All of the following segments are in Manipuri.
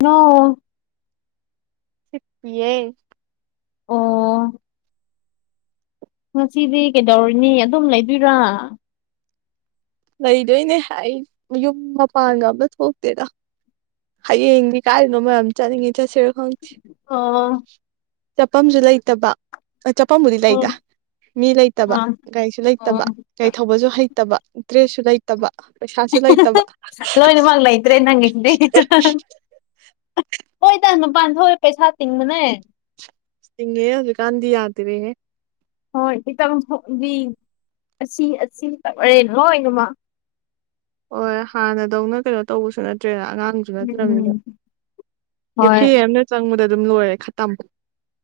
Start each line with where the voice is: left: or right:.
left: ꯅꯣ
right: ꯍꯤꯄꯤꯌꯦ
left: ꯑꯣ ꯉꯁꯤꯗꯤ ꯀꯩꯗꯧꯔꯨꯅꯤ ꯑꯗꯨꯝ ꯂꯩꯗꯣꯏꯔꯥ
right: ꯂꯩꯗꯣꯏꯅꯦ ꯑꯩ ꯌꯨꯝ ꯃꯄꯥꯟꯒ ꯑꯝꯇ ꯊꯣꯛꯇꯦꯗ ꯍꯌꯦꯡꯗꯤ ꯀꯥꯏꯗꯅꯣꯝ ꯌꯥꯝ ꯆꯠꯅꯤꯡꯉꯤ ꯆꯠꯁꯤꯔ ꯈꯪꯗꯦ꯫
left: ꯑꯥ ꯑꯥ [inaudible]
right: ꯆꯄꯝꯖꯨ ꯂꯩꯇꯕ꯫ ꯑ ꯆꯄꯝꯕꯨꯗꯤ
left: ꯎꯝ
right: ꯂꯩꯗ ꯃꯤ ꯂꯩꯇꯕ꯫
left: ꯑꯥ
right: ꯒꯥꯔꯤꯁꯨ
left: ꯑꯣ
right: ꯂꯩꯇꯕ ꯒꯥꯔꯤ ꯊꯧꯕꯁꯨ ꯍꯩꯇꯕ꯫ ꯇ꯭ꯔꯦꯁꯁꯨ ꯂꯩꯇꯕ ꯄꯩꯁꯥꯁꯨ ꯂꯩꯇꯕ꯫
left: ꯂꯣꯏꯅꯃꯛ ꯂꯩꯇ꯭ꯔꯦ ꯅꯪꯒꯤꯁꯤꯗꯤ ꯍꯣꯏꯗ ꯅꯨꯄꯥꯟ ꯊꯣꯛꯑꯦ ꯄꯩꯁꯥ ꯇꯤꯡꯕꯅꯦ꯫
right: ꯇꯤꯡꯉꯦꯍꯦ ꯍꯧꯖꯤꯛꯀꯥꯟꯗꯤ ꯌꯥꯗ꯭ꯔꯦꯍꯦ꯫
left: ꯍꯣꯏ ꯈꯤꯇꯪ ꯊꯣꯛꯑꯗꯤ ꯑꯁꯤ ꯑꯁꯤ ꯇꯧꯔꯦ ꯂꯣꯏꯅꯃꯛ꯫
right: ꯍꯣꯏ ꯍꯥꯟꯅꯗꯧꯅ ꯀꯩꯅꯣ ꯇꯧꯕꯁꯨ ꯅꯠꯇ꯭ꯔꯦꯗ ꯑꯉꯥꯡ ꯀꯩꯁꯨ ꯅꯠꯇ꯭ꯔꯃꯤꯗ
left: ꯎꯝ
right: ꯀꯦ
left: ꯍꯣꯏ
right: ꯐꯦ ꯑꯃꯅ ꯆꯪꯕꯗ ꯑꯗꯨꯝ ꯂꯣꯏꯔꯦ ꯈꯇꯝ꯫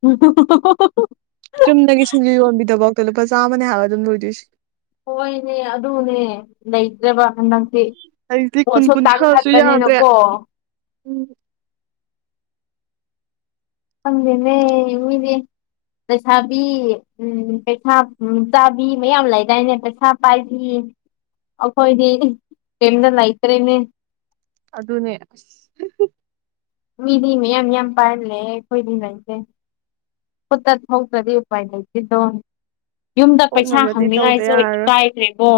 left: ꯎꯝ ꯍꯣ ꯍꯣ ꯍꯣ ꯍꯣ꯫ [inaudible]
right: ꯆꯨꯝꯅꯒꯤ ꯁꯤꯡꯖꯨ ꯌꯣꯟꯕꯤꯗ ꯕꯣꯛꯇ ꯂꯨꯄꯥ ꯆꯥꯝꯃꯅꯦ ꯍꯥꯏꯕ ꯑꯗꯨꯝ ꯂꯣꯏꯗꯣꯏꯁꯤ꯫
left: ꯍꯣꯏꯅꯦ ꯑꯗꯨꯅꯦ ꯂꯩꯇ꯭ꯔꯕ ꯍꯟꯗꯛ ꯍꯥꯏꯗꯤ
right: ꯍꯧꯖꯤꯛꯇꯤ
left: ꯑꯣꯠ
right: ꯀꯨꯟ
left: ꯁꯣꯛ ꯇꯥꯡ
right: ꯀꯨꯟꯊ꯭ꯔꯥꯁꯨ ꯌꯥꯗ꯭ꯔꯦ
left: ꯊꯠꯄꯅꯤꯅꯀꯣ
right: ꯎꯝ
left: ꯈꯪꯗꯦꯅꯦ ꯃꯣꯏꯅꯦ ꯂꯩꯩꯁꯥꯕꯤ ꯎꯝ ꯄꯩꯁꯥ ꯎ ꯆꯥꯕꯤ ꯃꯌꯥꯝ ꯂꯩꯗꯥꯏꯅꯦ ꯄꯩꯁꯥ ꯄꯥꯏꯕꯤ ꯑꯩꯈꯣꯏꯗꯤ ꯀꯩꯝꯇ ꯂꯩꯇ꯭ꯔꯦꯅꯦ
right: ꯑꯗꯨꯅꯦ ꯑꯁ
left: ꯃꯤꯗꯤ ꯃꯤ ꯌꯥꯝ ꯌꯥꯝ ꯄꯥꯜꯂꯦ ꯑꯩꯈꯣꯏꯗꯤꯃꯁꯦ ꯄꯨ ꯍ ꯇꯗꯤ ꯎꯄꯥꯏ ꯂꯩꯁꯤ ꯗꯣ ꯌꯨꯝꯗ ꯄꯩꯁꯥ
right: ꯊꯣꯛꯅꯕꯗꯤ ꯇꯧꯗ
left: ꯍꯪꯅꯤꯡꯉꯥꯏꯁꯨ
right: ꯌꯥꯔꯔꯣꯏ
left: ꯀꯥꯏꯈ꯭ꯔꯦꯕꯣ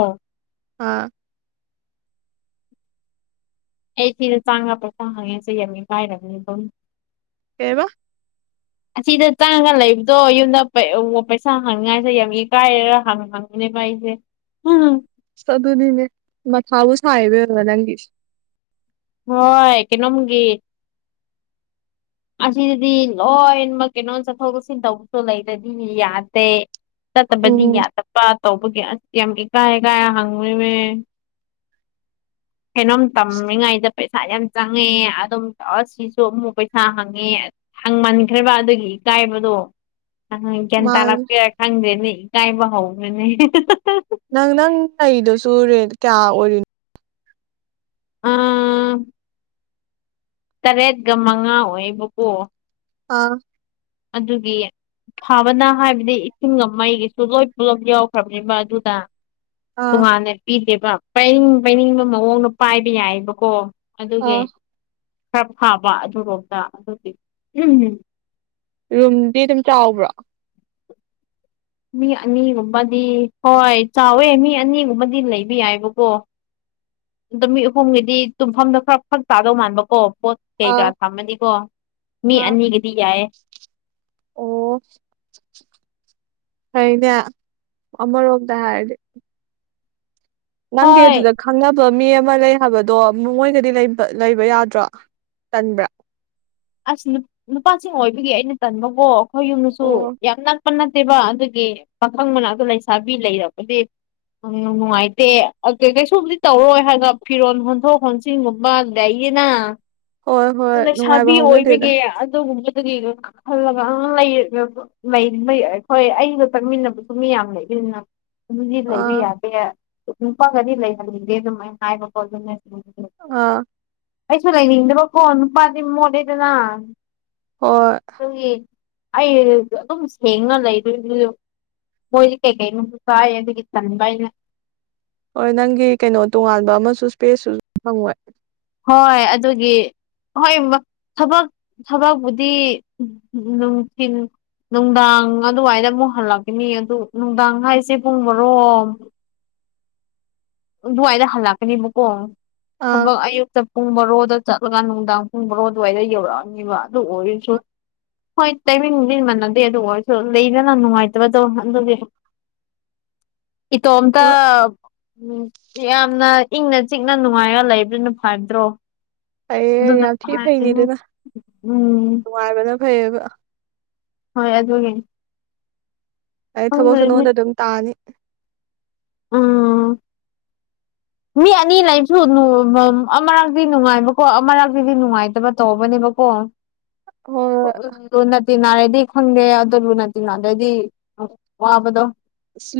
right: ꯑꯥ
left: ꯑꯩ ꯊꯤꯅ ꯆꯥꯉ ꯄꯩꯁꯥ ꯍꯪꯉꯦꯁ ꯌꯥꯝꯃꯤ ꯄꯥꯏꯔꯕꯅꯤ ꯑꯗꯨꯝ
right: ꯀꯩꯕ
left: [unintelligible] ꯑꯁꯤꯗ ꯇꯥꯡꯉꯒ ꯂꯩꯕꯗꯣ ꯌꯨꯝꯗ ꯄꯩꯁꯥ ꯍꯥꯡꯅꯤꯡꯉꯥꯏꯁꯦ ꯌꯥꯝ ꯏꯀꯥꯏꯔꯒ ꯍꯥꯡ ꯄꯦꯝ [inaudible]
right: ꯑ ꯑꯗꯨꯅꯤꯅꯦ ꯃꯊꯥꯕꯨ ꯁꯥꯏꯗꯣꯏꯔꯕ ꯅꯪꯒꯤ
left: ꯍꯣꯏ ꯀꯩꯅꯣꯝꯒꯤ ꯑꯁꯤꯗꯗꯤ ꯂꯣꯏꯅꯃꯛ ꯀꯩꯅꯣ ꯆꯠꯊꯣꯛ ꯆꯠꯁꯤꯟ ꯇꯧꯕꯁꯨ ꯂꯩꯔꯗꯤꯗꯤ ꯌꯥꯗꯦ ꯆꯠꯇꯕꯗꯤ
right: ꯎꯝ
left: ꯌꯥꯗꯕ ꯇꯧꯕꯒꯤ ꯑꯁ ꯌꯥꯝ ꯏꯀꯥꯏ ꯀꯥꯏ ꯍꯪꯉꯨꯅꯦ ꯀꯩꯅꯣꯝ ꯇꯝꯃꯤꯉꯥꯏꯗ ꯄꯩꯁꯥ ꯌꯥꯝ ꯆꯪꯉꯦ ꯑꯗꯨꯝ ꯇ ꯁꯤꯁꯨ ꯑꯃꯨꯛ ꯄꯩꯁꯥ ꯍꯪꯉꯦ ꯍꯪꯃꯟꯈ꯭ꯔꯕ ꯑꯗꯨꯒꯤ ꯏꯀꯥꯏꯕꯗꯣ ꯑꯪ ꯒ꯭ꯌꯥꯟ
right: ꯃꯥꯅꯦ
left: ꯇꯥꯔꯛꯄꯦꯔ ꯈꯪꯗ꯭ꯔꯦꯅꯦ ꯏ ꯀꯥꯏꯕ ꯍꯧꯈ꯭ꯔꯅꯦ
right: ꯅꯪ ꯅꯪ ꯂꯩꯗꯨꯁꯨꯦ ꯀꯌꯥ ꯑꯣꯏꯔꯤꯅꯣ
left: ꯇꯔꯦꯠꯒ ꯃꯉꯥ ꯑꯣꯏꯕꯀꯣ
right: ꯑꯥ
left: ꯑꯗꯨꯒꯤ ꯐꯥꯕꯅ ꯍꯥꯏꯕꯗꯤ ꯏꯁꯤꯡꯒ ꯃꯩꯒꯤꯁꯨ ꯂꯣꯏ ꯄꯨꯂꯞ ꯌꯥꯎꯈ꯭ꯔꯕꯅꯤꯕ ꯑꯗꯨꯗ
right: ꯑꯥ
left: ꯇꯣꯉꯥꯟꯅ ꯄꯤꯗꯦꯕ ꯄꯥꯏꯅꯤꯡ ꯄꯥꯏꯅꯤꯡꯕ ꯃꯑꯣꯡꯗ ꯄꯥꯏꯕ ꯌꯥꯏꯕꯀꯣ ꯑꯗꯨꯒꯤ
right: ꯑꯥ
left: ꯈꯔ ꯐꯥꯕ ꯑꯗꯨꯔꯣꯝꯗ ꯑꯗꯨꯗꯤ ꯎꯝ ꯎꯝ
right: ꯔꯨꯝꯗꯤ ꯑꯗꯨꯝ ꯆꯥꯎꯕ꯭ꯔꯥ
left: ꯃꯤ ꯑꯅꯤꯒꯨꯝꯕꯗꯤ ꯍꯣꯏ ꯆꯥꯎꯋꯦ ꯃꯤ ꯑꯅꯤꯒꯨꯝꯕꯗꯤ ꯂꯩꯕ ꯌꯥꯏꯕꯀꯣ ꯅꯨꯃꯤꯠ ꯑꯍꯨꯝꯒꯤꯗꯤ ꯇꯨꯝꯐꯝꯗꯣ ꯈꯔ ꯐꯛ ꯆꯥꯗꯧ ꯃꯥꯟꯕꯀꯣ ꯄꯣꯠ ꯀꯩꯀꯥ
right: ꯑꯥ
left: ꯊꯝꯃꯅꯤꯀꯣ ꯃꯤ
right: ꯑꯥ
left: ꯑꯅꯤꯒꯗꯤ ꯌꯥꯏ
right: ꯑꯣ ꯐꯅꯦ ꯑꯃꯔꯣꯝꯗ ꯍꯥꯏꯔꯗꯤ ꯅꯪ
left: ꯍꯣꯏ
right: ꯑꯗꯨꯗ ꯈꯪꯅꯕ ꯃꯤ ꯑꯃ ꯂꯩ ꯍꯥꯏꯕꯗꯣ ꯃꯣꯏꯒꯗꯤ ꯂꯩꯕ ꯌꯥꯗ꯭ꯔꯣ ꯇꯟꯕ꯭ꯔꯥ
left: ꯑꯁ ꯅꯨꯄꯥꯁꯤꯡ ꯑꯣꯏꯕꯒꯤ ꯑꯩꯅ ꯇꯟꯕꯕꯨꯣ ꯑꯩꯈꯣꯏ ꯌꯨꯝꯗꯁꯨ
right: ꯑꯣ
left: ꯌꯥꯝꯅ ꯄ ꯅꯠꯇꯦꯕ ꯑꯗꯨꯒꯤ ꯄꯥꯈꯪꯕꯅ ꯑꯗꯨ ꯂꯩꯁꯥꯕꯤ ꯂꯩꯔꯕꯗꯤ ꯎꯝ ꯅꯨꯡꯉꯥꯏꯇꯦ ꯀꯩꯁꯨꯕꯨꯗꯤ ꯇꯧꯔꯣꯏ ꯍꯥꯏꯅ ꯐꯤꯔꯣꯟ ꯍꯣꯟꯊꯣꯛ ꯍ ꯁꯤ ꯃꯕ ꯑꯗꯨꯗꯦ ꯑꯌꯦꯅꯥ
right: ꯍꯣꯏ ꯍꯣꯏ ꯅꯨꯡꯉꯥꯏꯕ ꯍꯧꯥꯎꯅꯗꯦꯗ
left: ꯑꯗꯨ ꯃꯗꯨꯒ ꯈꯜꯂꯒ ꯑ ꯍꯣꯏ ꯑꯩꯒ ꯆꯠꯃꯤꯟꯅꯕꯁꯨ ꯃꯤ ꯌꯥꯝ ꯂꯩꯃꯤꯟꯅꯟꯅ ꯑꯗꯨꯗꯤ ꯂꯩꯕ
right: ꯑꯥ
left: ꯌꯥꯗꯦ ꯅꯨꯄꯥꯒꯗꯤ ꯂꯩꯍꯟꯅꯤꯡꯗꯦ ꯑꯗꯨꯝ ꯑꯩꯅ ꯍꯥꯏꯕ ꯈꯣꯠ ꯑꯗꯨ
right: ꯑ
left: ꯑꯩꯁꯨ ꯂꯩꯅꯤꯡꯗꯕꯀꯣ ꯅꯨꯄꯥꯗꯤ ꯃꯣꯠꯂꯦꯗꯅ
right: ꯍ
left: ꯑꯩ ꯑꯗꯨꯝ ꯁꯦꯡꯅ ꯂꯩꯗꯣꯏ ꯃꯣꯏꯗꯤ ꯀꯩꯀꯩꯅꯅꯕꯨ ꯆꯥꯏ ꯑꯗꯨꯒꯤ ꯆꯅꯤꯡ ꯀꯥꯏꯅ
right: ꯍꯣꯏ ꯅꯪꯒꯤ ꯀꯩꯅꯣ ꯇꯣꯉꯥꯟꯕ ꯑꯃꯁꯨ ꯏꯁꯄꯦꯁꯁꯨ ꯐꯪꯉꯣꯏ
left: ꯍꯣꯏ ꯑꯗꯨꯒꯤ ꯍꯣꯏ ꯊꯕꯛ ꯊꯕꯛꯕꯨꯗꯤ ꯅꯨꯡꯊꯤꯟ ꯅꯨꯡꯗꯥꯡ ꯑꯗꯨꯋꯥꯏꯗ ꯑꯃꯨꯛ ꯍꯜꯂꯛꯀꯅꯤ ꯑꯗꯨ ꯅꯨꯡꯗꯥꯡ ꯍꯥꯏꯁꯦ ꯄꯨꯡ ꯃꯔꯣꯝ ꯑꯗꯨꯋꯥꯏꯗ ꯍꯜꯂꯛꯀꯅꯦꯕꯀꯣ
right: ꯑꯥ
left: ꯊꯕꯛ ꯑꯌꯨꯛꯇ ꯄꯨꯡ ꯕꯔꯣꯗ ꯆꯠꯂꯒ ꯅꯨꯡꯗꯥꯡ ꯄꯨꯡ ꯕꯥꯔꯣ ꯑꯗꯨꯋꯥꯏꯗ ꯌꯧꯔꯛꯑꯅꯤꯕ ꯑꯗꯨ ꯑꯣꯏꯔꯁꯨ ꯍꯣꯏ ꯇꯃꯤꯟꯁꯤꯃꯟꯅꯗꯦ ꯑꯗꯨ ꯑꯣꯏꯔꯁꯨ ꯂꯩꯗꯅ ꯅꯨꯡꯉꯥꯏꯇꯕꯗꯧ ꯑꯗꯨꯗꯤ ꯏ ꯇꯣꯝꯇ
right: ꯍꯣꯏ
left: ꯎꯝ ꯌꯥꯝꯅ ꯏꯪꯅ ꯆꯤꯛꯅ ꯅꯨꯡꯉꯥꯏꯔ ꯂꯩꯕ꯭ꯔꯥꯅ ꯐꯕꯗ꯭ꯔꯣ
right: ꯑꯩꯩꯌꯦ ꯌꯥꯝ ꯊꯤ ꯐꯩꯅꯦꯗꯅ
left: ꯎꯝ
right: ꯅꯨꯡꯉꯥꯏꯕꯅ ꯐꯩꯌꯦꯕ
left: ꯍꯣꯏ ꯌꯥ ꯑꯗꯨ ꯑꯣꯏ
right: ꯑꯩ ꯊꯕꯛꯁꯨ ꯅꯉꯣꯟꯗ ꯑꯗꯨꯝ ꯇꯥꯅꯤ
left: ꯎꯝ ꯃꯤ ꯑꯅꯤ ꯂꯩꯁꯨ ꯑꯃꯔꯛꯇꯛꯇꯤ ꯅꯨꯡꯉꯥꯏꯕꯀꯣ ꯑꯃꯔꯛꯇꯁꯤꯗꯤ ꯅꯨꯡꯉꯥꯏꯇꯕ ꯇꯧꯕꯅꯦꯕꯀꯣ
right: ꯍꯣꯏ ꯍꯣꯏ
left: ꯂꯨꯅ ꯇꯤꯟꯅꯅꯥꯔꯗꯤ ꯈꯪꯗꯦ ꯑꯗꯣ ꯂꯨ ꯅꯥ ꯇꯤꯟꯅꯗ꯭ꯔꯗꯤ ꯋꯥꯕꯗꯣ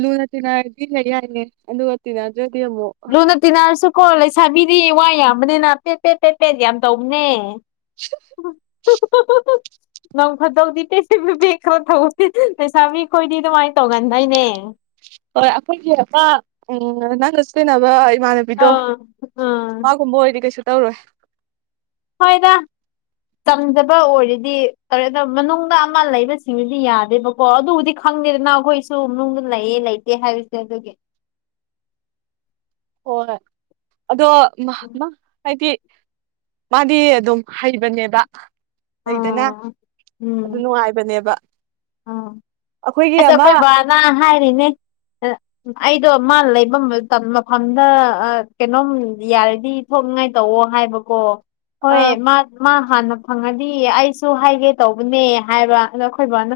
right: ꯂꯨꯅ ꯇꯤꯟꯅꯔꯗꯤꯅꯦ ꯌꯥꯏꯦ ꯑꯗꯨꯒ ꯇꯤꯟꯅꯗ꯭ꯔꯗꯤ ꯑꯃꯨꯛ
left: ꯂꯨꯅ ꯇꯤꯟꯅꯔꯁꯨꯀꯣ ꯂꯩꯁꯥꯕꯤꯗꯤ ꯋꯥ ꯌꯥꯝꯕꯅꯤꯅ ꯄꯦꯠ ꯄꯦꯠ ꯄꯦꯠ ꯄꯦꯠ ꯌꯥꯝ ꯇꯧꯕꯅꯦ
right: [unintelligible]
left: [unintelligible] ꯅꯪ ꯐꯗꯧꯗꯤ ꯄꯦꯁꯦ ꯕ ꯈꯔ ꯊꯧꯦ ꯄꯩꯁꯥ ꯃꯤ ꯈꯣꯏꯗꯤ ꯑꯗꯨꯃꯥꯏꯅ ꯇꯧꯒꯟꯗꯣꯏꯅꯦ
right: ꯍꯣꯏ ꯑꯩꯈꯣꯏꯒꯤꯄꯥ ꯅꯪꯒ ꯆꯅꯕ ꯏꯃꯥꯟꯅꯕ ꯕꯤꯗꯣ
left: ꯑꯥ ꯑꯥ
right: ꯃꯥꯒꯨꯝꯕ ꯑꯣꯏꯔꯗꯤ ꯀꯩꯁꯨ ꯇꯧꯔꯣꯏ
left: ꯍꯣꯏꯗ ꯇꯝꯖꯕ ꯑꯣꯏꯔꯗꯤ ꯇꯧꯔꯦ ꯑꯗꯣ ꯃꯅꯨꯡꯗ ꯑꯃ ꯂꯩꯕꯁꯤꯡꯗꯨꯗꯤ ꯌꯥꯗꯦꯕ ꯀꯣ ꯑꯗꯨꯕꯨꯗꯤ ꯈꯪꯗꯦꯗꯅ ꯑꯩꯈꯣꯏꯁꯨ ꯃꯅꯨꯡꯗꯅꯨꯡ ꯂꯩꯌꯦ ꯂꯩꯇꯦ ꯍꯥꯏꯕꯁꯦ ꯑꯗꯨꯒꯤ
right: ꯍꯣꯏ ꯑꯗꯣ ꯍꯥꯏꯗꯤ ꯃꯥꯗꯤ ꯑꯗꯨꯝ ꯍꯩꯕꯅꯦꯕ ꯂꯩꯗꯅ
left: ꯎꯝ
right: ꯑꯗꯨ ꯅꯨꯡꯉꯥꯏꯕꯅꯦꯕ
left: ꯑꯣ
right: ꯑꯩꯈꯣꯏꯒꯤ
left: ꯑꯁ
right: ꯑꯃ
left: ꯑꯩꯈꯣꯏ ꯕꯕꯥꯅ ꯍꯥꯏꯔꯤꯅꯦ ꯑꯩꯗꯣ ꯃꯥ ꯂꯩꯐꯝ ꯃꯐꯝꯗ ꯀꯩꯅꯣꯝ ꯌꯥꯔꯗꯤ ꯊꯣꯛꯅꯤꯡꯉꯥꯏ ꯇꯧꯑꯣ ꯍꯥꯏꯕꯀꯣ ꯍꯣꯏ
right: ꯑꯥ
left: ꯃꯥ ꯃꯥ ꯍꯥꯟꯅ ꯐꯪꯉꯗꯤ ꯑꯩꯁꯨ ꯍꯥꯏꯒꯦ ꯇꯧꯕꯅꯦ ꯍꯥꯏꯕ ꯑ ꯑꯩꯈꯣꯏ ꯕꯥꯅ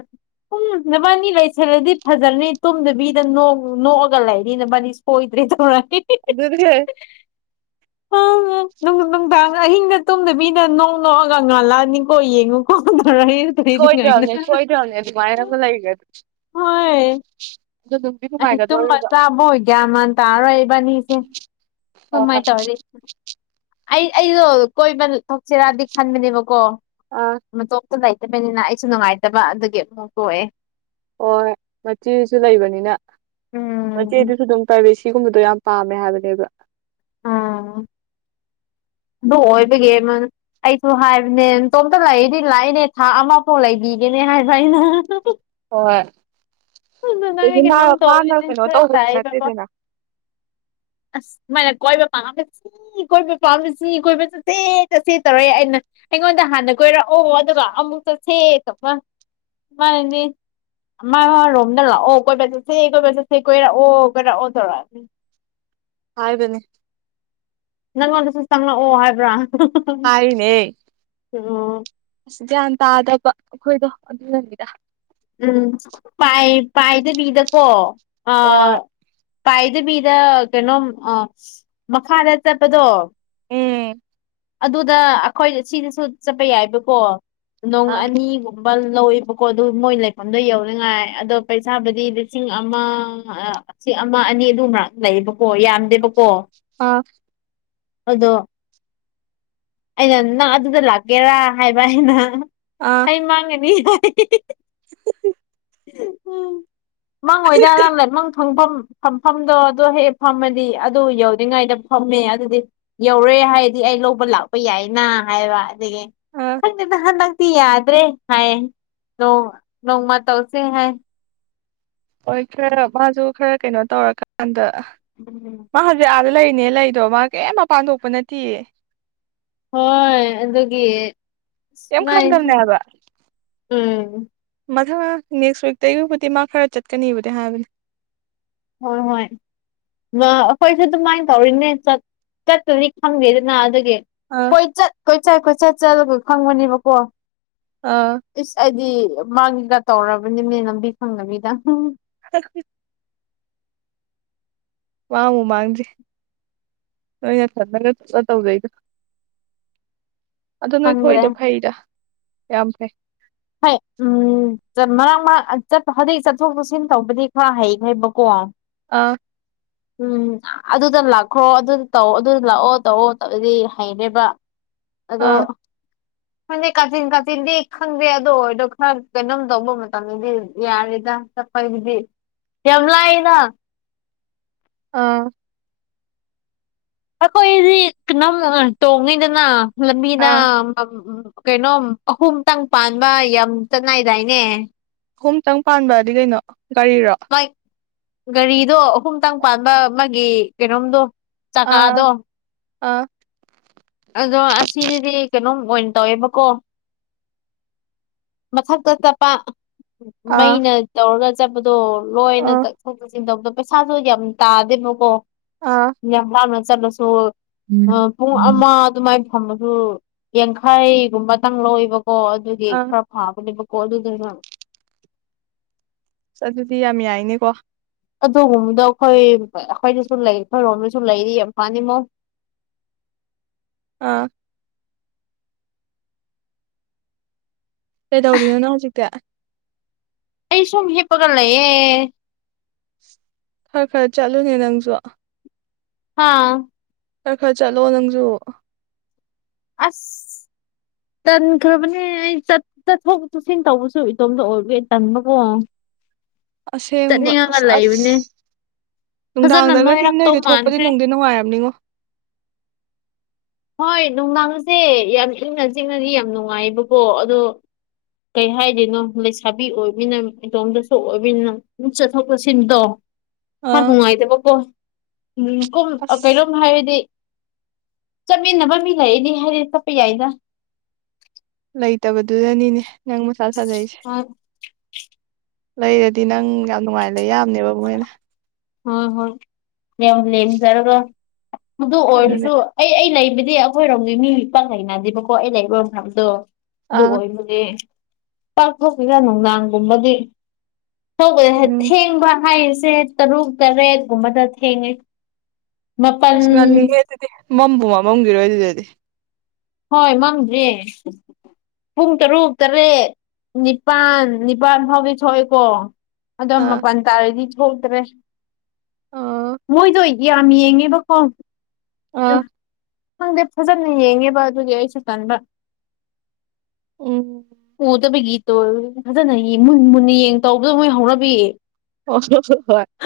left: ꯎꯝ ꯅꯕꯥꯅꯤ ꯂꯩꯁꯜꯂꯗꯤ ꯐꯖꯅꯤ ꯇꯨꯝꯗꯕꯤꯗ ꯅꯣꯛꯑꯒ ꯂꯩꯔꯤ ꯅꯕꯥꯅꯤ ꯍꯣꯏꯗ꯭ꯔꯦ ꯀꯦ
right: ꯑꯗꯨꯗꯒꯦ
left: [unintelligible] ꯑꯪ ꯅꯨꯡꯗꯥꯡ ꯑꯍꯤꯡꯒ ꯇꯨꯝꯗꯕꯤꯗ ꯅꯣꯡ ꯅꯣꯛꯑꯒ ꯉꯥꯜꯂꯛꯑꯅꯤꯀꯣ ꯌꯦꯡꯉꯣ
right: ꯁꯣꯏꯗ꯭ꯔꯕꯅꯦ
left: [unintelligible] [unintelligible] ꯍꯣꯏ
right: [unintelligible]
left: ꯑꯩ ꯇꯨꯝꯕ ꯆꯥꯕ ꯑꯣꯏꯒ꯭ꯌꯥꯃꯜ ꯇꯥꯔꯔꯣꯏ ꯏꯕꯅꯤꯁꯦ
right: ꯍꯣꯏ
left: [unintelligible]
right: ꯍꯣꯏ
left: ꯇꯧꯔꯤ ꯑꯩ ꯑꯩꯗꯣ ꯀꯣꯏꯕ ꯊꯛꯁꯤꯔꯗꯤ ꯈꯟꯕꯅꯦꯕꯀꯣ
right: ꯑꯪ
left: ꯃꯇꯣꯛꯇ ꯂꯩꯇꯕꯅꯤꯅ ꯑꯩꯁꯨ ꯅꯨꯡꯉꯥꯏꯇꯕ ꯑꯗꯨꯒꯤ ꯑꯃꯨꯛ ꯇꯣꯛꯑꯦ
right: ꯍꯣꯏ ꯃꯆꯦꯁꯨ ꯂꯩꯕꯅꯤꯅ
left: ꯎꯝ
right: ꯃꯆꯦꯗꯨꯁꯨ ꯑꯗꯨꯝ ꯄ꯭ꯔꯥꯏꯚꯦꯁꯤꯒꯨꯝꯕꯗꯣ ꯌꯥꯝ ꯄꯥꯝꯃꯦ ꯍꯥꯏꯕꯅꯦꯕ
left: ꯑꯥ ꯑꯗꯨ ꯑꯣꯏꯕꯒꯤꯃ ꯑꯩꯁꯨ ꯍꯥꯏꯕꯅꯦ ꯏꯇꯣꯝꯇ ꯂꯏꯗꯤ ꯂꯥꯛꯏꯅꯦ ꯊꯥ ꯑꯃꯐꯥꯎ ꯂꯩꯕꯤꯒꯦꯅꯦ ꯍꯥꯏꯕ ꯑꯩꯅ
right: ꯍꯣꯏ ꯑꯗꯒꯤ ꯃꯥ
left: ꯑꯣ
right: ꯃꯥꯅ ꯀꯩꯅꯣ
left: ꯀ
right: ꯇꯧꯕꯁꯨ
left: ꯇ ꯇ ꯄ [unintelligible]
right: ꯅꯠꯇꯦꯗꯅ
left: ꯑꯁ ꯃꯥꯅ ꯀꯣꯏꯕ ꯄꯝꯕꯁꯤ ꯏ ꯀꯣꯏꯕ ꯄꯥꯝꯃꯤꯁꯤ ꯏ ꯀꯣꯏꯕ ꯆꯠꯁꯦ ꯆꯠꯁꯦ ꯇꯧꯔꯦ ꯑꯩꯅ ꯑꯩꯉꯣꯟꯗ ꯍꯥꯟꯅ ꯀꯣꯏꯔꯛꯑꯣ ꯑꯗꯨꯒ ꯑꯃꯨꯛ ꯆꯠꯁꯦ ꯃꯥꯅꯅꯦ ꯃꯥ ꯔꯣꯝꯗꯅ ꯂꯥꯛ ꯑꯣ ꯀꯣꯏꯁꯦꯦ ꯀꯣꯏꯁꯦ ꯀꯣꯏꯔꯥ ꯑꯣ ꯀꯣꯏꯔꯥ ꯑꯣ ꯇꯧꯔꯛꯑ
right: ꯍꯥꯏꯕꯅꯦ
left: ꯅꯪꯉꯣꯟꯗꯁꯨ ꯆꯪꯂꯛꯑꯣ ꯍꯥꯏꯕ꯭ꯔꯥ
right: ꯍꯥꯏꯔꯤꯅꯦ
left: ꯑꯣ
right: ꯑꯁ ꯒ꯭ꯌꯥꯟ ꯇꯥꯗꯕ ꯑꯩꯈꯣꯏꯗꯣ ꯑꯗꯨꯅꯅꯤꯗ
left: ꯎꯝ ꯄꯥꯏ ꯄꯥꯏꯗꯕꯤꯗꯀꯣ
right: ꯍꯣꯏ
left: ꯑ ꯄꯥꯏꯗꯕꯤꯗ ꯀꯩꯅꯣꯝ ꯃꯈꯥꯗ ꯆꯠꯄꯗꯣ
right: ꯎꯝ
left: ꯑꯗꯨꯗ ꯑꯩꯈꯣꯏ ꯁꯤꯅꯁꯨ ꯆꯠꯄ ꯌꯥꯏꯕꯀꯣ ꯅꯣꯡ
right: ꯑꯥ
left: ꯑꯅꯤ ꯂꯧꯋꯕꯀꯣ ꯑꯗꯨ ꯃꯣꯏ ꯂꯩꯐꯝꯗꯣ ꯌꯧꯅꯤꯡꯉꯥꯏ ꯑꯗꯣ ꯄꯩꯁꯥꯕꯨꯗꯤ ꯂꯤꯁꯤꯡ ꯑꯃ ꯁꯤ ꯑꯃ ꯑꯅꯤ ꯑꯗꯨꯃꯛ ꯂꯩꯌꯦꯕꯀꯣ ꯌꯥꯝꯗꯦꯕꯀꯣ
right: ꯑꯥ
left: ꯑꯗꯣ ꯑꯩꯅ ꯅꯪ ꯑꯗꯨꯗ ꯂꯥꯛꯀꯦꯔꯥ ꯍꯥꯏꯕ ꯑꯩꯅ
right: ꯑ
left: ꯑꯩ ꯃꯥꯡꯒꯅꯤ
right: [unintelligible]
left: ꯎ ꯃꯡꯉꯣꯏꯗꯥ ꯅꯥꯟꯂꯥꯏ ꯃꯥꯡꯊ ꯐꯪꯐꯝ ꯐꯝꯐꯝꯗꯣ ꯑꯗꯨꯣ ꯍꯦꯛ ꯐꯝꯃꯗꯤ ꯑꯗꯨ ꯌꯧꯗ꯭ꯔꯤꯉꯩꯗ ꯐꯝꯃꯦ ꯑꯗꯨꯗꯤ ꯌꯧꯔꯦ ꯍꯥꯏꯔꯗꯤ ꯑꯩ ꯂꯧꯕ ꯂꯥꯛꯄ ꯌꯥꯏꯅ ꯍꯥꯏꯕ ꯑꯗꯒꯤ
right: ꯑꯥ
left: ꯈꯪꯗꯦ ꯅ ꯍꯟꯗ ꯌꯥꯗ꯭ꯔꯦ ꯍꯥꯏꯌꯦ ꯅꯣꯡ ꯅꯣꯡꯃ ꯇꯧꯁꯦ ꯍꯥꯏ
right: ꯍꯣꯏ ꯈꯔ ꯃꯥꯁꯨ ꯈꯔ ꯀꯩꯅꯣ ꯇꯧꯔꯀꯥꯟꯗ
left: ꯎꯝ
right: ꯃꯥ ꯍꯧꯖꯤꯛ ꯑꯥꯗ ꯂꯩꯔꯤꯅꯦ ꯂꯩꯗꯣ ꯃꯥ ꯀꯩ ꯃꯄꯥꯟ ꯊꯣꯛꯄ ꯅꯠꯇꯦ
left: ꯍꯣꯏ ꯑꯗꯨꯒꯤ
right: ꯀꯩꯝ
left: ꯑꯃꯥꯏ
right: ꯈꯪꯗꯕꯅꯦ ꯍꯥꯏꯕ
left: ꯎꯝ
right: ꯃꯊꯪ ꯅꯦꯛꯁ ꯋꯤꯛꯇꯒꯤꯕꯨꯗꯤ ꯃꯥ ꯈꯔ ꯆꯠꯀꯅꯤꯕꯗꯤ ꯍꯥꯏꯕꯅꯦ
left: ꯍꯣꯏ ꯍꯣꯏ ꯑꯩꯈꯣꯏꯁꯨ ꯑꯗꯨꯃꯥꯏꯅ ꯇꯧꯔꯤꯅꯦ ꯆꯠꯇꯅꯤ ꯈꯪꯒꯦꯗꯅ ꯑꯗꯨꯒꯤ
right: ꯑ
left: ꯀꯣꯏꯆꯠ ꯀꯣꯏꯆꯠ ꯀꯣꯏꯆꯠ ꯆꯠꯂꯒ ꯐꯪꯕꯅꯦꯕꯀꯣ
right: ꯑꯥ
left: ꯏꯁ ꯑꯩꯗꯤ ꯃꯥꯒꯤꯒ ꯇꯧꯔꯕꯅꯤꯅꯦ ꯂꯝꯕꯤ ꯈꯪꯗꯕꯤꯗ
right: [unintelligible] ꯋꯥꯃꯨ ꯃꯥꯡꯗ꯭ꯦ ꯅꯩꯅ ꯊꯟꯅꯅꯔꯒ ꯆꯠꯂ ꯇꯧꯖꯩꯗ ꯑꯣ ꯅꯣꯏ
left: ꯈꯪꯗ꯭ꯔꯦ
right: ꯊꯣꯛꯏꯗꯣ ꯐꯩꯗ ꯌꯥꯝ ꯐꯩ
left: ꯍ ꯎꯝ ꯃꯔꯥꯡ ꯃꯔꯥꯡ ꯍꯧꯖꯤꯛ ꯆꯠꯊꯣꯛ ꯆꯠꯁꯤꯟ ꯇꯧꯕꯗꯤ ꯈꯔ ꯍꯩꯈ꯭ꯔꯦꯕꯀꯣ
right: ꯑꯥ
left: [unintelligible] ꯎꯝ ꯑꯗꯨꯗ ꯂꯥꯛꯈ꯭ꯔꯣ ꯑꯗꯨ ꯇꯧ ꯑꯗꯨꯗ ꯂꯥꯛꯑꯣ ꯇꯧꯑꯣꯧꯗꯤ ꯍꯩꯔꯦꯕ ꯑꯗꯣ
right: ꯑꯥ
left: ꯈꯪꯗꯦ ꯀꯥꯆꯤꯟ ꯀꯥꯆꯤꯟꯗꯤ ꯈꯪꯗꯦ ꯑꯗꯣ ꯑꯣꯏꯗꯣ ꯈꯔ ꯀꯩꯅꯣꯝ ꯇꯧꯕ ꯃꯇꯝꯗꯗꯤ ꯌꯥꯔꯦꯗ ꯆꯠꯄꯒꯤꯗꯤ ꯌꯥꯝ ꯂꯥꯢꯗ
right: ꯑꯥ
left: ꯑꯩꯈꯣꯏꯗꯤꯝ ꯇꯣꯡꯉꯤꯗꯅ ꯂꯝꯕꯤꯗ
right: ꯑꯥ
left: ꯎ ꯀꯩꯅꯣ ꯑꯍꯨꯝꯇꯪ ꯄꯥꯟꯕ ꯌꯥꯝ ꯆꯅꯏꯗꯥꯏꯅꯦ
right: ꯑꯍꯨꯝꯇꯪ ꯄꯥꯟꯕꯗꯤ ꯀꯩꯅꯣ ꯒꯥꯔꯤꯔꯣ
left: ꯃ ꯒꯥꯔꯤꯗꯣ ꯑꯍꯨꯝꯇꯪ ꯄꯥꯟꯕ ꯃꯥꯒꯤ ꯀꯩꯅꯣꯝꯗꯣ
right: ꯑꯥ
left: ꯆꯀꯥꯗꯣ
right: ꯑꯥ
left: ꯑꯗꯣ ꯑꯁꯤꯁꯤꯗꯤ ꯀꯩꯅꯣꯝ ꯑꯣꯏꯅ ꯇꯧꯋꯦꯕꯀꯣ ꯃꯊꯛꯇ ꯆꯠꯄ
right: ꯑꯥ
left: ꯃꯩꯅ ꯇꯧꯔꯒ ꯆꯠꯄꯗꯣ ꯂꯣꯏꯅ
right: ꯑꯥ
left: ꯆꯠꯊꯣꯛ ꯆꯠꯁꯤꯟ ꯇꯧꯕꯗꯣ ꯄꯩꯁꯥꯁꯨ ꯌꯥꯝ ꯇꯥꯗꯦꯕꯀꯣ
right: ꯑꯥ
left: ꯌꯥꯝ ꯂꯥꯅ ꯆꯠꯂꯁꯨ ꯄꯨꯡ ꯑꯃ ꯑꯗꯨꯃꯥꯏ ꯊꯝꯕꯁꯨ ꯌꯥꯡꯈꯥꯏꯒꯨꯝꯕꯇꯪ ꯂꯧꯏꯕꯀꯣ ꯑꯗꯨꯒꯤ
right: ꯑꯥ
left: ꯍꯥꯎ ꯑ ꯀꯣꯗꯨꯗꯔꯣ
right: ꯑ ꯑꯗꯨꯗꯤ ꯌꯥꯝ ꯌꯥꯏꯅꯤꯀꯣ
left: ꯑꯗꯨꯒꯨꯝꯕꯗꯣ ꯑꯩꯈꯣꯏ ꯑꯩꯈꯣꯏꯗꯁꯨ ꯂꯩ ꯑꯩꯈꯣꯏꯔꯣꯝꯗꯁꯨ ꯂꯩꯔꯤ ꯌꯥꯝ ꯐꯥꯅꯤꯃꯣ
right: ꯑꯥ ꯀꯩꯗꯧꯔꯤꯅꯣ ꯅꯪ ꯍꯧꯖꯤꯛꯇꯤ
left: ꯑꯩ ꯁꯨꯝ ꯍꯤꯞꯄꯒ ꯂꯩꯌꯦ
right: ꯈꯔ ꯈꯔ ꯆꯠꯂꯨꯅꯦ ꯅꯪꯁꯨ
left: ꯍꯥꯥ
right: ꯈꯔ ꯈꯔ ꯆꯠꯂꯣ ꯅꯪꯁꯨ
left: ꯑꯁ ꯇꯥꯪꯈꯔ꯭ꯕꯅꯤ ꯑꯩ ꯆꯠ ꯆꯠꯊꯣꯛ ꯆꯠꯁꯤꯟ ꯇꯧꯕꯁꯨ ꯏꯇꯣꯝꯗ ꯑꯣꯏꯔꯦ ꯇꯟꯕꯀꯣ
right: ꯑꯁꯦꯡꯕ ꯑ
left: ꯆꯠꯅꯤꯡꯉꯒ ꯂꯩꯕꯅꯦ
right: ꯑꯁ
left: ꯐꯖꯅ
right: ꯅꯨꯡꯗꯥꯡꯗꯒꯗꯤ
left: ꯅꯣꯏꯔꯛꯇꯧ
right: ꯅꯣꯏꯗ ꯊꯣꯛꯄꯗꯤ
left: ꯃꯥꯟꯈ꯭ꯔꯦ
right: ꯅꯨꯡꯗꯤ ꯅꯨꯡꯉꯥꯏꯔꯝꯅꯤꯉꯣ
left: ꯍꯣꯏ ꯅꯨꯡꯗꯥꯡꯁꯦ ꯌꯥꯝ ꯏꯪꯅ ꯆꯤꯛꯅꯗꯤ ꯌꯥꯝ ꯅꯨꯡꯉꯥꯏꯌꯦꯕꯀꯣ ꯑꯗꯣ ꯀꯩ ꯍꯥꯏꯔꯤꯅꯣ ꯂꯩꯁꯥꯕꯤ ꯑꯣꯏꯃꯤꯅ ꯏꯇꯣꯝꯗꯁꯨ ꯑꯣꯏꯕꯅꯤꯅ ꯑꯗꯨꯝ ꯆꯠꯊꯣꯛ ꯆꯠꯁꯤꯟꯗꯣ ꯍꯥ
right: ꯑꯥ
left: ꯅꯨꯡꯉꯥꯏꯇꯕꯀꯣ ꯎꯝ ꯀꯨꯝ
right: ꯑꯁ
left: ꯀꯩꯅꯣꯝ ꯍꯥꯏꯔꯗꯤ ꯆꯠꯃꯤꯟꯅꯕ ꯃꯤ ꯂꯩꯗꯤ ꯍꯥꯏꯗꯤ ꯆꯠꯄ ꯌꯥꯏꯗ
right: ꯂꯩꯇꯕꯗꯨꯗꯅꯤꯅꯦ ꯅꯪ ꯃꯁꯥ ꯁꯥꯖꯔꯤꯁꯦ
left: ꯍꯣꯏ
right: ꯂꯩꯔꯗꯤ ꯅꯪ ꯌꯥꯝ ꯅꯨꯡꯉꯥꯏ ꯂꯩ ꯌꯥꯝꯅꯦꯕ ꯃꯣꯏꯅ
left: ꯍꯣꯏ ꯍꯣꯏ ꯌꯥꯝ ꯂꯖꯔꯒ ꯃ
right: ꯑꯗꯨꯅꯦ
left: ꯑꯣꯔꯁꯨ ꯑꯩ ꯑꯩ ꯂꯩꯕꯗꯤ ꯑꯩꯈꯣꯏꯔꯣꯝꯒꯤ ꯃꯤ ꯄꯥ ꯂꯩꯅꯗꯦꯕꯀꯣ ꯑꯩ ꯂꯩꯔꯣ ꯃꯌꯥꯝꯗꯣ ꯑꯗꯨ
right: ꯑꯥ
left: ꯑꯣꯏꯕꯅꯦ ꯄꯥꯛꯊꯣꯛꯁꯤꯅ ꯅꯨꯡꯗꯥꯡꯒꯨꯝꯕꯗꯤ
right: ꯎꯝ
left: ꯊꯦꯡꯕ ꯍꯥꯏꯔꯤꯁꯦ ꯇꯔꯨꯛ ꯇꯔꯦꯠꯀꯨꯝꯕꯗ ꯊꯦꯡꯉꯦ ꯃꯥꯄꯜ
right: ꯑꯁ ꯉꯜꯂꯤꯍꯦ ꯑꯗꯨꯗꯤ ꯃꯝꯕ ꯑꯃꯃꯝꯈꯤꯔꯣꯏ ꯑꯗꯨꯗꯗꯤ
left: ꯍꯣꯏ ꯃꯪꯗ꯭ꯔꯦ ꯄꯨꯡ ꯇꯔꯨꯛ ꯇꯔꯦꯠ ꯅꯤꯄꯥꯜ ꯅꯤꯄꯥꯜ ꯐꯥꯎꯒꯤ ꯊꯣꯛꯑꯦꯀꯣ ꯑꯗꯣ
right: ꯑꯥ
left: ꯃꯄꯥꯜ ꯇꯥꯔꯗꯤ ꯊꯣꯛꯇ꯭ꯔꯦ ꯃꯣꯏꯗꯣ ꯑꯣꯏꯗꯤ ꯌꯥꯝ ꯌꯦꯡꯉꯦꯕꯀꯣ
right: ꯑꯥ
left: ꯈꯪꯗꯦ ꯐꯖꯅ ꯌꯦꯡꯉꯦꯕ ꯑꯗꯨꯒꯤ ꯑꯩꯁꯨ ꯀꯟꯕ
right: ꯎꯝ
left: ꯎꯗꯕꯒꯤꯇꯣ ꯐꯖꯅ ꯃꯨꯟ ꯃꯨꯟꯅ ꯌꯦꯡ ꯇꯧꯕꯗꯣ ꯃꯣꯏ ꯍꯧꯅꯕꯤꯌꯦ
right: ꯑꯣ ꯍꯣ ꯍꯣꯏ [inaudible]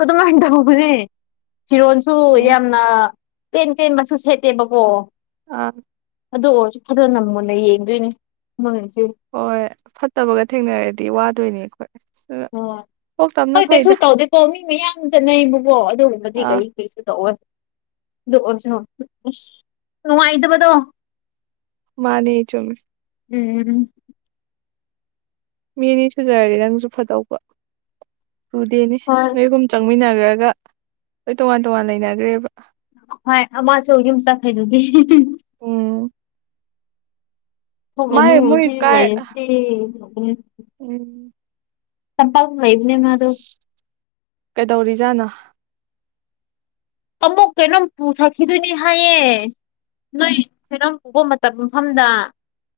left: ꯑꯗꯨꯃꯥꯏꯅ ꯇꯧꯕꯅꯦ ꯐꯤꯔꯣꯟꯁꯨ
right: ꯎꯝ
left: ꯑ ꯀꯦꯟ ꯀꯦꯟ ꯃꯁꯨ ꯁꯦꯠꯇꯦꯕꯀꯣ
right: ꯑꯥ
left: ꯑꯗꯨ ꯑꯣꯏꯔꯁꯨ ꯐꯖꯅ ꯃꯨꯟꯅ ꯌꯦꯡꯗꯣꯏꯅꯤ ꯃꯣꯏꯁꯦ
right: ꯍꯣꯏ ꯐꯠꯇꯕꯒ ꯊꯦꯡꯅꯔꯗꯤ ꯋꯥꯗꯣꯏꯅꯦ ꯑꯩꯈꯣꯏ ꯑꯗꯨꯅ
left: ꯑꯣ
right: ꯀꯣꯛ ꯇꯝꯅ
left: ꯍꯣꯏ ꯀꯩꯁꯨ
right: ꯐꯩꯗ
left: ꯇꯧꯗꯦꯀꯣ ꯃꯤ ꯃꯌꯥꯝ ꯆꯠꯅꯩꯕꯕꯣ ꯑꯗꯨꯒꯨꯝꯕꯗꯤ
right: ꯑꯥ
left: ꯀꯔꯤ ꯍꯧꯁꯨ ꯇꯧꯑꯣ ꯑꯗꯨꯑꯣꯁꯨ ꯍꯣꯏ ꯑ ꯅꯨꯡꯉꯥꯏꯇꯕꯗꯣ
right: ꯃꯥꯅꯦ ꯆꯃꯤ
left: ꯎꯝ
right: ꯃꯤꯅꯤ ꯁꯨꯖꯔꯗꯤꯦ ꯅꯪꯁꯨ ꯐꯗꯧꯕ ꯂꯨꯗꯦꯅꯦ
left: ꯍꯣꯏ
right: ꯅꯣꯏꯒꯨꯝ ꯆꯪꯃꯤꯟꯅꯈ꯭ꯔꯒ ꯍꯣꯏ ꯇꯣꯉꯥꯟ ꯇꯣꯉꯥꯟ ꯂꯩꯅꯈ꯭ꯔꯦꯕ
left: ꯍꯣꯏ ꯑꯃꯁꯁꯨ ꯌꯨꯝ ꯆꯈꯩꯗꯨꯗꯤ
right: ꯎꯝ
left: ꯊꯣꯛꯒꯅꯨ
right: ꯃꯥꯏ ꯃꯣꯏ
left: ꯁꯤ
right: ꯀꯥꯏ
left: ꯂꯩꯔꯁꯤ ꯊꯣꯛ
right: ꯎꯝ
left: ꯆꯄꯥꯄꯥꯛꯜ ꯂꯩꯕꯅꯦ ꯃꯥ ꯑꯗꯨ
right: ꯀꯩꯗꯧꯔꯤꯖꯥꯠꯅꯣ
left: ꯑꯃꯨꯛ ꯀꯩꯅꯣꯝ ꯄꯨꯊꯈꯤꯗꯣꯏꯅꯤ ꯍꯥꯏꯌꯦ ꯅꯣꯏ ꯊꯣꯏꯔꯝ ꯄꯨꯕ ꯃꯇꯝ ꯃꯐꯝꯗ